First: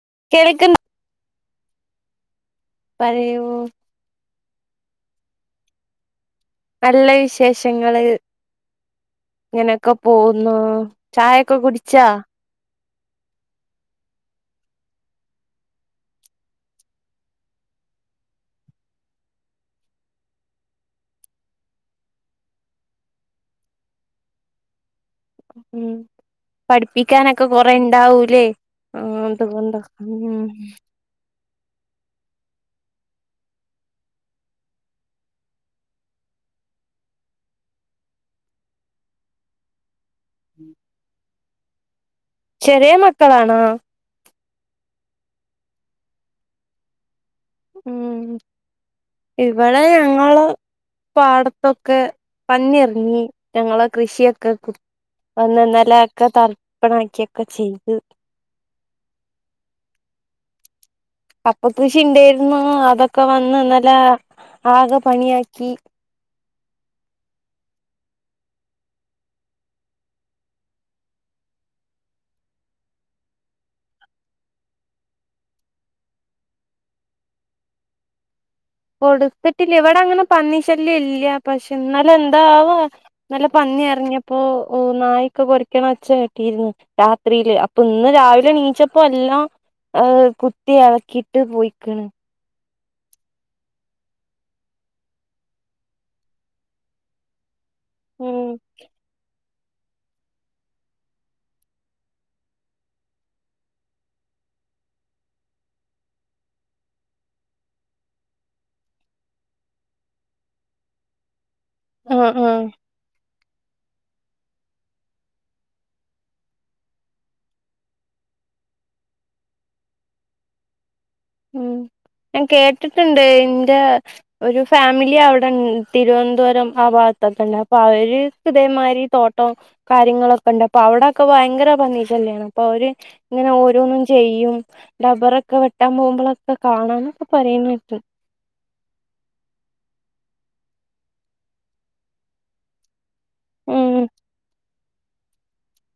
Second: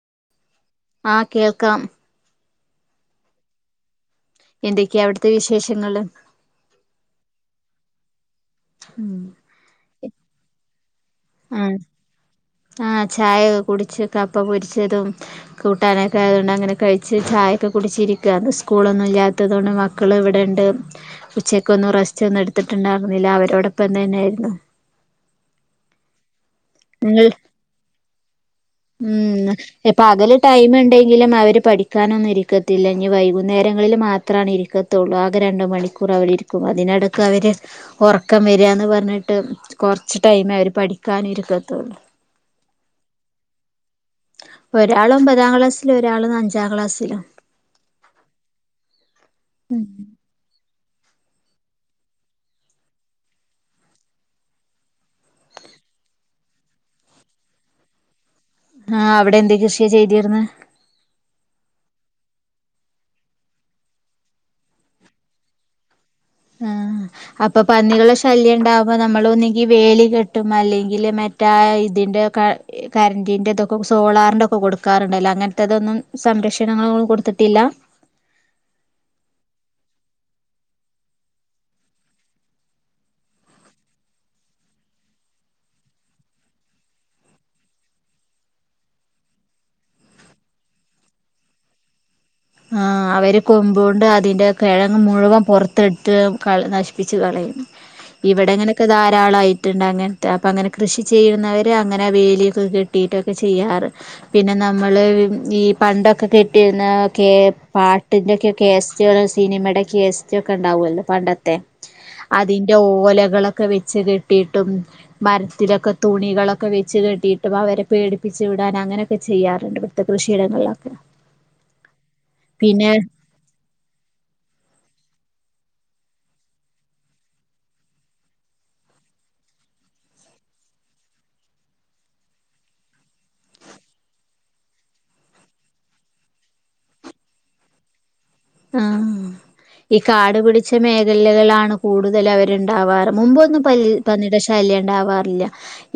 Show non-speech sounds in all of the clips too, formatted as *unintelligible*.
*unintelligible* ആഹ് കേൾക്കാം. പറയൂ. എന്തൊക്കെയാ അവിടുത്തെ വിശേഷങ്ങള്? നല്ല വിശേഷങ്ങള്. ഉം ഇങ്ങനെയൊക്കെ പോകുന്നു. ചായൊക്കെ ആഹ് കുടിച്ചാ? ആഹ് ചായൊക്കെ കുടിച്ച് കപ്പ പൊരിച്ചതും കൂട്ടാനൊക്കെ ആയതുകൊണ്ട് അങ്ങനെ കഴിച്ച് ചായൊക്കെ കുടിച്ചിരിക്ക. സ്കൂളൊന്നും ഇല്ലാത്തത കൊണ്ട് മക്കൾ ഇവിടെണ്ട് ഉച്ചക്കൊന്നും റെസ്റ്റ് ഒന്നും എടുത്തിട്ടുണ്ടായിരുന്നില്ല അവരോടൊപ്പ എന്ത തന്നെയായിരുന്നു. ഉം നിങ്ങൾ പഠിപ്പിക്കാനൊക്കെ കുറെ ഇണ്ടാവൂലേ. ഉം ഇപ്പൊ അകല് ടൈമ ഉണ്ടെങ്കിലും അവര് പഠിക്കാനൊന്നും ഇരിക്കത്തില്ല. ഇങ്കി വൈകുന്നേരങ്ങളില് മാത്രാണ് ഇരിക്കത്തുള്ളൂ. ആകെ രണ്ട മണിക്കൂർ അവവിടെ ഇരിക്കും അതിനെടക്ക് അവർ ഉറക്കം വരികന്ന് പറഞ്ഞിട്ട് കൊ ഉച്ച ടൈമ അവര് പഠിക്കാനി *unintelligible* ചെറിയ മക്കളാണാ? ഒരാള ഒമ്പതാം ക്ലാസ്സില. ഒരാള അഞ്ചാം ക്ലാസ്സില. ഉം ഇവിടെ ഉം ഞങ്ങള് പാടത്തൊക്കെ പന്നിറിങ്ങി ഞങ്ങളെ കൃഷിയൊക്കെ വന്ന് നിലൊക്കെ തർപ്പണക്കിക്കെ ചെയ്തു. ആഹ് അവിടെ എന്ത കൃഷിയ ചെയ്തിരന്ന് കപ്പ കൃഷി ഉണ്ടായിരുന്നു. അതൊക്കെ വന്ന് നല്ല ആക പണിയാക്കി ആ അപ്പൊ പന്നികള് ശല്യം ഉണ്ടാവുമ്പോ നമ്മൾ ഒന്നങ്കി വേലി കെട്ടും അല്ലെങ്കില് മറ്റേ ഇതിന്റെ കരന്റിന്റെ ഇതൊക്കെ സോളാറിന്റെ ഒക്കെ കൊടുക്കാറുണ്ടല്ലോ അങ്ങനത്തെതൊന്നും സംരക്ഷണങ്ങള ഒന്നും കൊടുത്തിട്ടില്ല. കൊടുത്തിട്ടില്ല ഇവിടെ അങ്ങനെ പന്നി ശല്യം ഇല്ല. പക്ഷെ ഇന്നലെ എന്താവാ നല്ല പന്നി അറഞ്ഞപ്പോൊ നായൊക്കെ കൊരക്കണം വച്ച കട്ടിന്ന് രാത്രിയില് അപ്പൊ ഇന്ന് രാവിലെണീച്ചപ്പോ എല്ലാം ർ കുത്തി ഇളക്കിട്ട് പോയിക്കണ്. ആ അവര് കൊമ്പോണ്ട് അതിന്റെ കെഴങ്ങ് മുഴുവൻ പുറത്തെടുത്ത് നശിപ്പിച്ച് കളയും. ഉം ഇവിടെങ്ങനെയൊക്കെ ധാരാളായി ങ്ങനത്തെ അപ്പ അങ്ങനെ കൃഷി ചെയ്യുന്നവർ അങ്ങനെ ആ വേലിയൊക്കെ കെട്ടിയിട്ടൊക്കെ ചെയ്യാറ് പിന്നെ നമ്മൾ ഈ പണ്ടൊക്കെ കെട്ടിയിരുന്ന കേപാട്ടിൻ്റെക്കെ കേസറ്റസിനിമയുടെ കേെസ്റ്റൊക്കെ ഉണ്ടാവുമല്ലോ പണ്ടത്തെ ആഹ് ആഹ് അതിന്റെ ഓലകളൊ ഒക്കെ വെച്ച് കെട്ടിയിട്ടും മരത്തിലൊക്കെ തുണികളൊക്കെ വെച്ച് കെട്ടിയിട്ടും അവരെ പേടിപ്പിച്ചു വിടാൻ അങ്ങനെയൊക്കെ ചെയ്യാറുണ്ട്. ഇവിടുത്തെ കൃഷിയിടങ്ങളിലൊക്കെ. ഉം ഞാൻ പിന്നെ കേട്ടിട്ടുണ്ട്. എന്റെ ഒരു ഫാമിലി അവി തിരുവനന്തപുരം ആ ഭാഗത്തൊക്കെ ഉണ്ട് അപ്പൊ അവര് ഹൃതേമാതിരി തോട്ടം കാര്യങ്ങളൊക്കെ ഉണ്ട് അപ്പൊ അവിടൊക്കെ ഭയങ്കര പന്നി ശല്യം അപ്പൊ അവര് ഇങ്ങനെ ഓരോന്നും ചെയ്യും ഡബറൊക്കെ വെട്ടാൻ പോ നമ്മളൊക്കെ കാണന്നൊക്കെ പറയുന്ന് ആ ഈ കാടുപിടിച്ച മേഖലകളാണ് കൂടുതൽ അവരുണ്ടാവാറ്. മുമ്പൊന്നും ഉം പന്നിട ശല്യ ഉണ്ടാവാറില്ല.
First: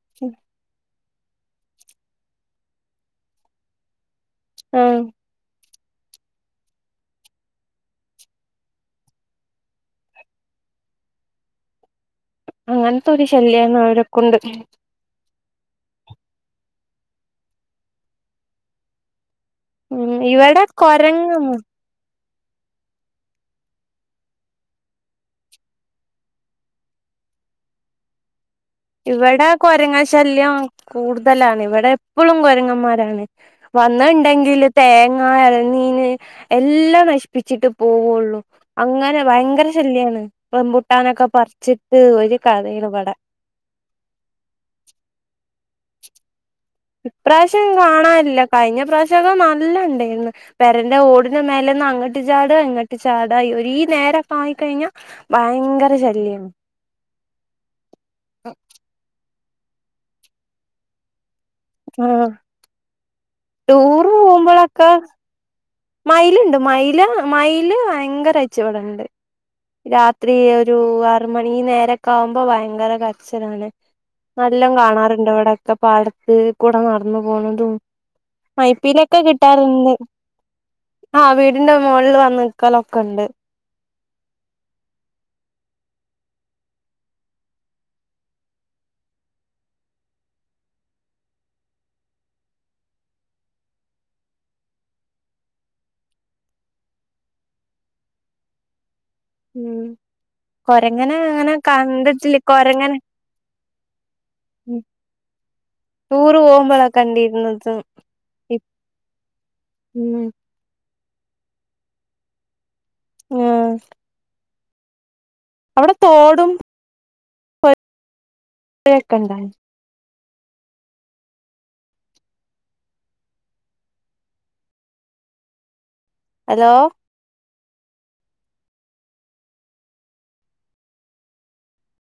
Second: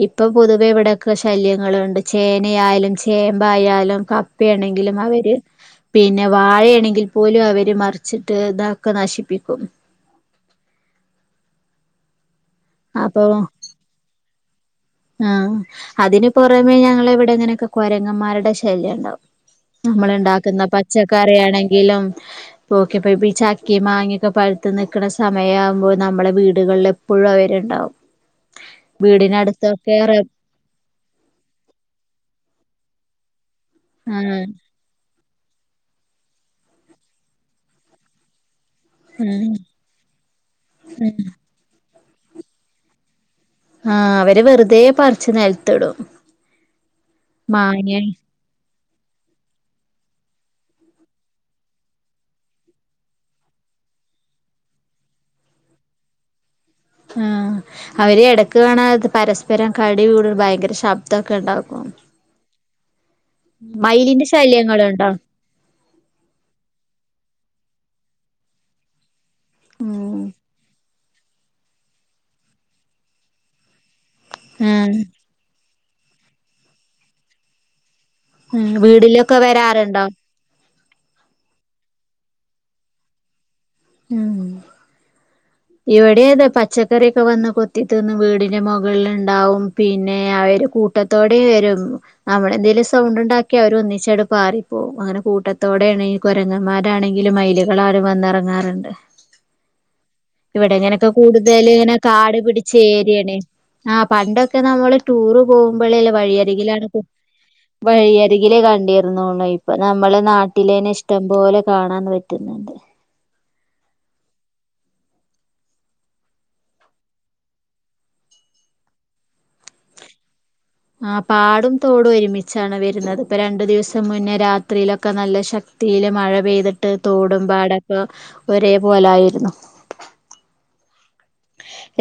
ഇപ്പം പൊതുവെ ഇവിടെ ക്ക ശല്യങ്ങളുണ്ട് ചേനയായാലും ചേമ്പായാലും ക പ്പെണെങ്കിലും ആഹ് അവര് പിന്നെ വാഴെണെങ്കി പോലും അവര് മറിച്ചിട്ട് ഇതാക്കെ നശിപ്പിക്കും അങ്ങനത്തെ ഒരു അപ്പൊ ശല്യന്ന് അവരൊക്കൊണ്ട് ആഹ് അതിന് പൊറമേ ഞങ്ങളിവിടിങ്ങനൊക്കെ കൊരങ്ങന്മാരുടെ ശല്യണ്ടാവും ഉം ഇവിടെ നമ്മളിണ്ടാക്കുന്ന കൊരങ്ങൊന്നും പച്ചക്കറിയാണെങ്കിലും ഓകെപേപി ചക്കേം മാങ്ങെക്കെ പഴുത്ത് നിക്കണ സമയാവുമ്പൊ നമ്മളെ വീടുകളിൽ എപ്പഴും അവരിണ്ടാവും ഇവടെ കൊരങ്ങാ ശല്യം കൂടുതലാണ് ഇവടെ എപ്പളും കൊരങ്ങ- മാരാണ് ആഹ് വന്ന്ണ്ടെങ്കില് തേ- ആ എല്നീന് എല്ലാം നശിപ്പിച്ചിട്ട് പോവൊള്ളു അങ്ങനെ ഉം ഭയങ്കര ശല്യാണ് റംമ്പുട്ടാനക്കെ പറിച്ച് ത് ഒരു കഥയിലിപടെ ആഹ് അവര് വെറ്തേ പറിച്ച് നെലത്തിടും ഇപ്രാശ്യം കാണാല്ല കഴിഞ്ഞ ഇപ്രാശകെ നല്ലണ്ടായിന്ന് പെരന്റെ ഓട്ന്റെ മേലന്ന് അങ്ങട്ട്ചാടാ ഇങ്ങട്ട്ചാടാ ഒരീ നേരക്കെ ആയികഴിഞ്ഞാ ഭയങ്കര ശല്ല്യേന്ന് ആഹ് അവര് എടക്ക് കാണാത് പരസ് പ്പരം കടികൂട് ഭയങ്കര ശബ്ദൊക്കെണ്ടാവും ആഹ് മയിലിന്റെ ശല്യങ്ങള്ണ്ടോ മയില്ണ്ട് മയില മയില് ഭയങ്കരാച്ചിവിടണ്ട് ഉം രാത്രി ഒരു ആഹ് ആറ്മണി ഈ നേരൊക്കാവുമ്പൊ ഭയങ്കര കര്ച്ചിലാണ് നല്ലും ആഹ് കാണാറുണ്ടിവിടെ ക്കെ പാടത്ത് കൂടെ നടന്ന്പോണതും ഉം വീടിലൊക്കെ വരാറുണ്ടോ ആഹ് വീടിന്റെ മോൾല് വന്ന് നിക്കലൊക്കൊണ്ട് ഉം ഇവിടേതെ പച്ചക്കറിക്കെവന്ന് കൊത്തിതിന്ന് വീടിന്റെ മൊകൾലിണ്ടാവും പിന്നെ അവര് കൂട്ടത്തോടെവരും നമ്മളെന്തേലും സൗണ്ടുണ്ടാക്ക്യ അവര് ഒന്നിച്ചാടു പാറിപ്പോവും അങ്ങനെ കൂട്ടത്തോടെ ആണി കൊരങ്ങന്മാരാണെങ്കിലും മൈലുകളാരും വന്നെറങ്ങാറ്ണ്ട് ഉം ഇവടെ ഇങ്ങനൊക്കെ കൊരങ്ങനെ അങ്ങനെ കൂടുതൽ ഇങ്ങനെ കണ്ടിട്ടില്ല കാട് കൊരങ്ങനെ പിടിച്ചേരിയേണേ. ആഹ് പണ്ടൊക്കെ നമ്മള് ടൂറ് പോവുമ്പളലെ ടൂറ് വഴിയരികിലാണ് പോകുമ്പോളാ കണ്ടിരുന്നത് വഴിയരികിലേ കണ്ടീര്ന്നൊള്ളു ഇപ്പനമ്മള് ഉം നാട്ടിലേന്നെ ഇഷ് ടം പോലെ കാണാൻ പറ്റുന്ന്ണ്ട്. ആഹ് അവിടെ തോടും *unintelligible* *inaudible* ഴേക്കെണ്ടാ? ആഹ് പാടും തോടും ഒരുമിച്ചാണ് വരുന്നത്. ഇപ്പ രണ്ടു ദിവസം മുന്നേ രാത്രിലൊക്കെ നല്ല ശക് തീല് മഴ ഹലോ പെയ്തിട്ട് തോടുംമ്പാ ടൊപ്പ ഒരേ പോലായിരുന്നു.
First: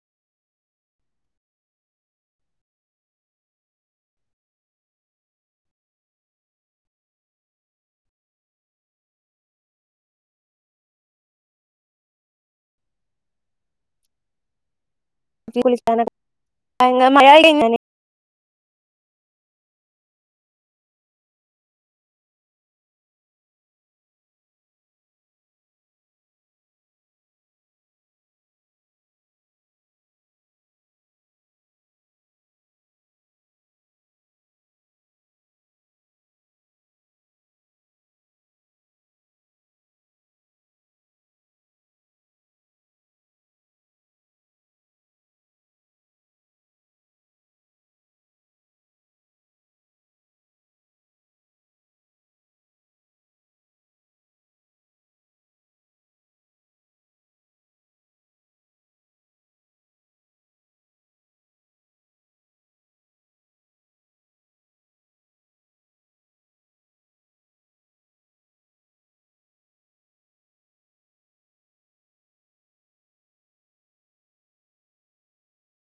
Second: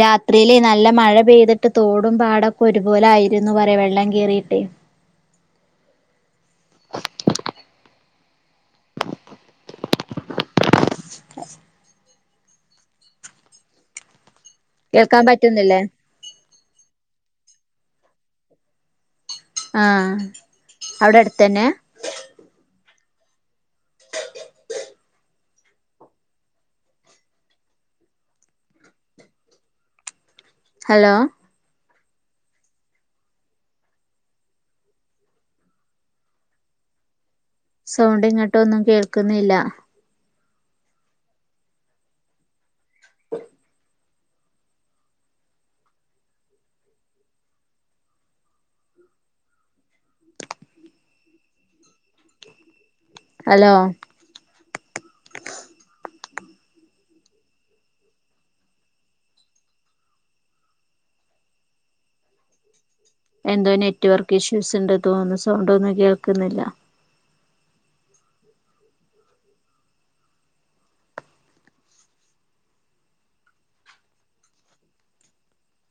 രാത്രിയിലെ നല്ല മഴ പെയ്തിട്ട് തോടും പാടൊക്കെ ഒരുപോലെ ആയിരുന്നു പറ്യാ വെള്ളം കേറിയിട്ടെ. കേൾക്കാൻ പറ്റുന്നില്ലേ? വിളിക്കാനൊ *unintelligible* ആഹ് അവിടെ അടുത്തന്നെ. ഹലോ സൗണ്ട് ഇങ്ങട്ടും ഒന്നും കേൾക്കുന്നില്ല. ഹലോ എന്തോ നെറ്റ്വർക്ക്‌ ഇഷ്യൂസ് ഉണ്ട് തോന്നുന്നു സൗണ്ടൊന്നും കേൾക്കുന്നില്ല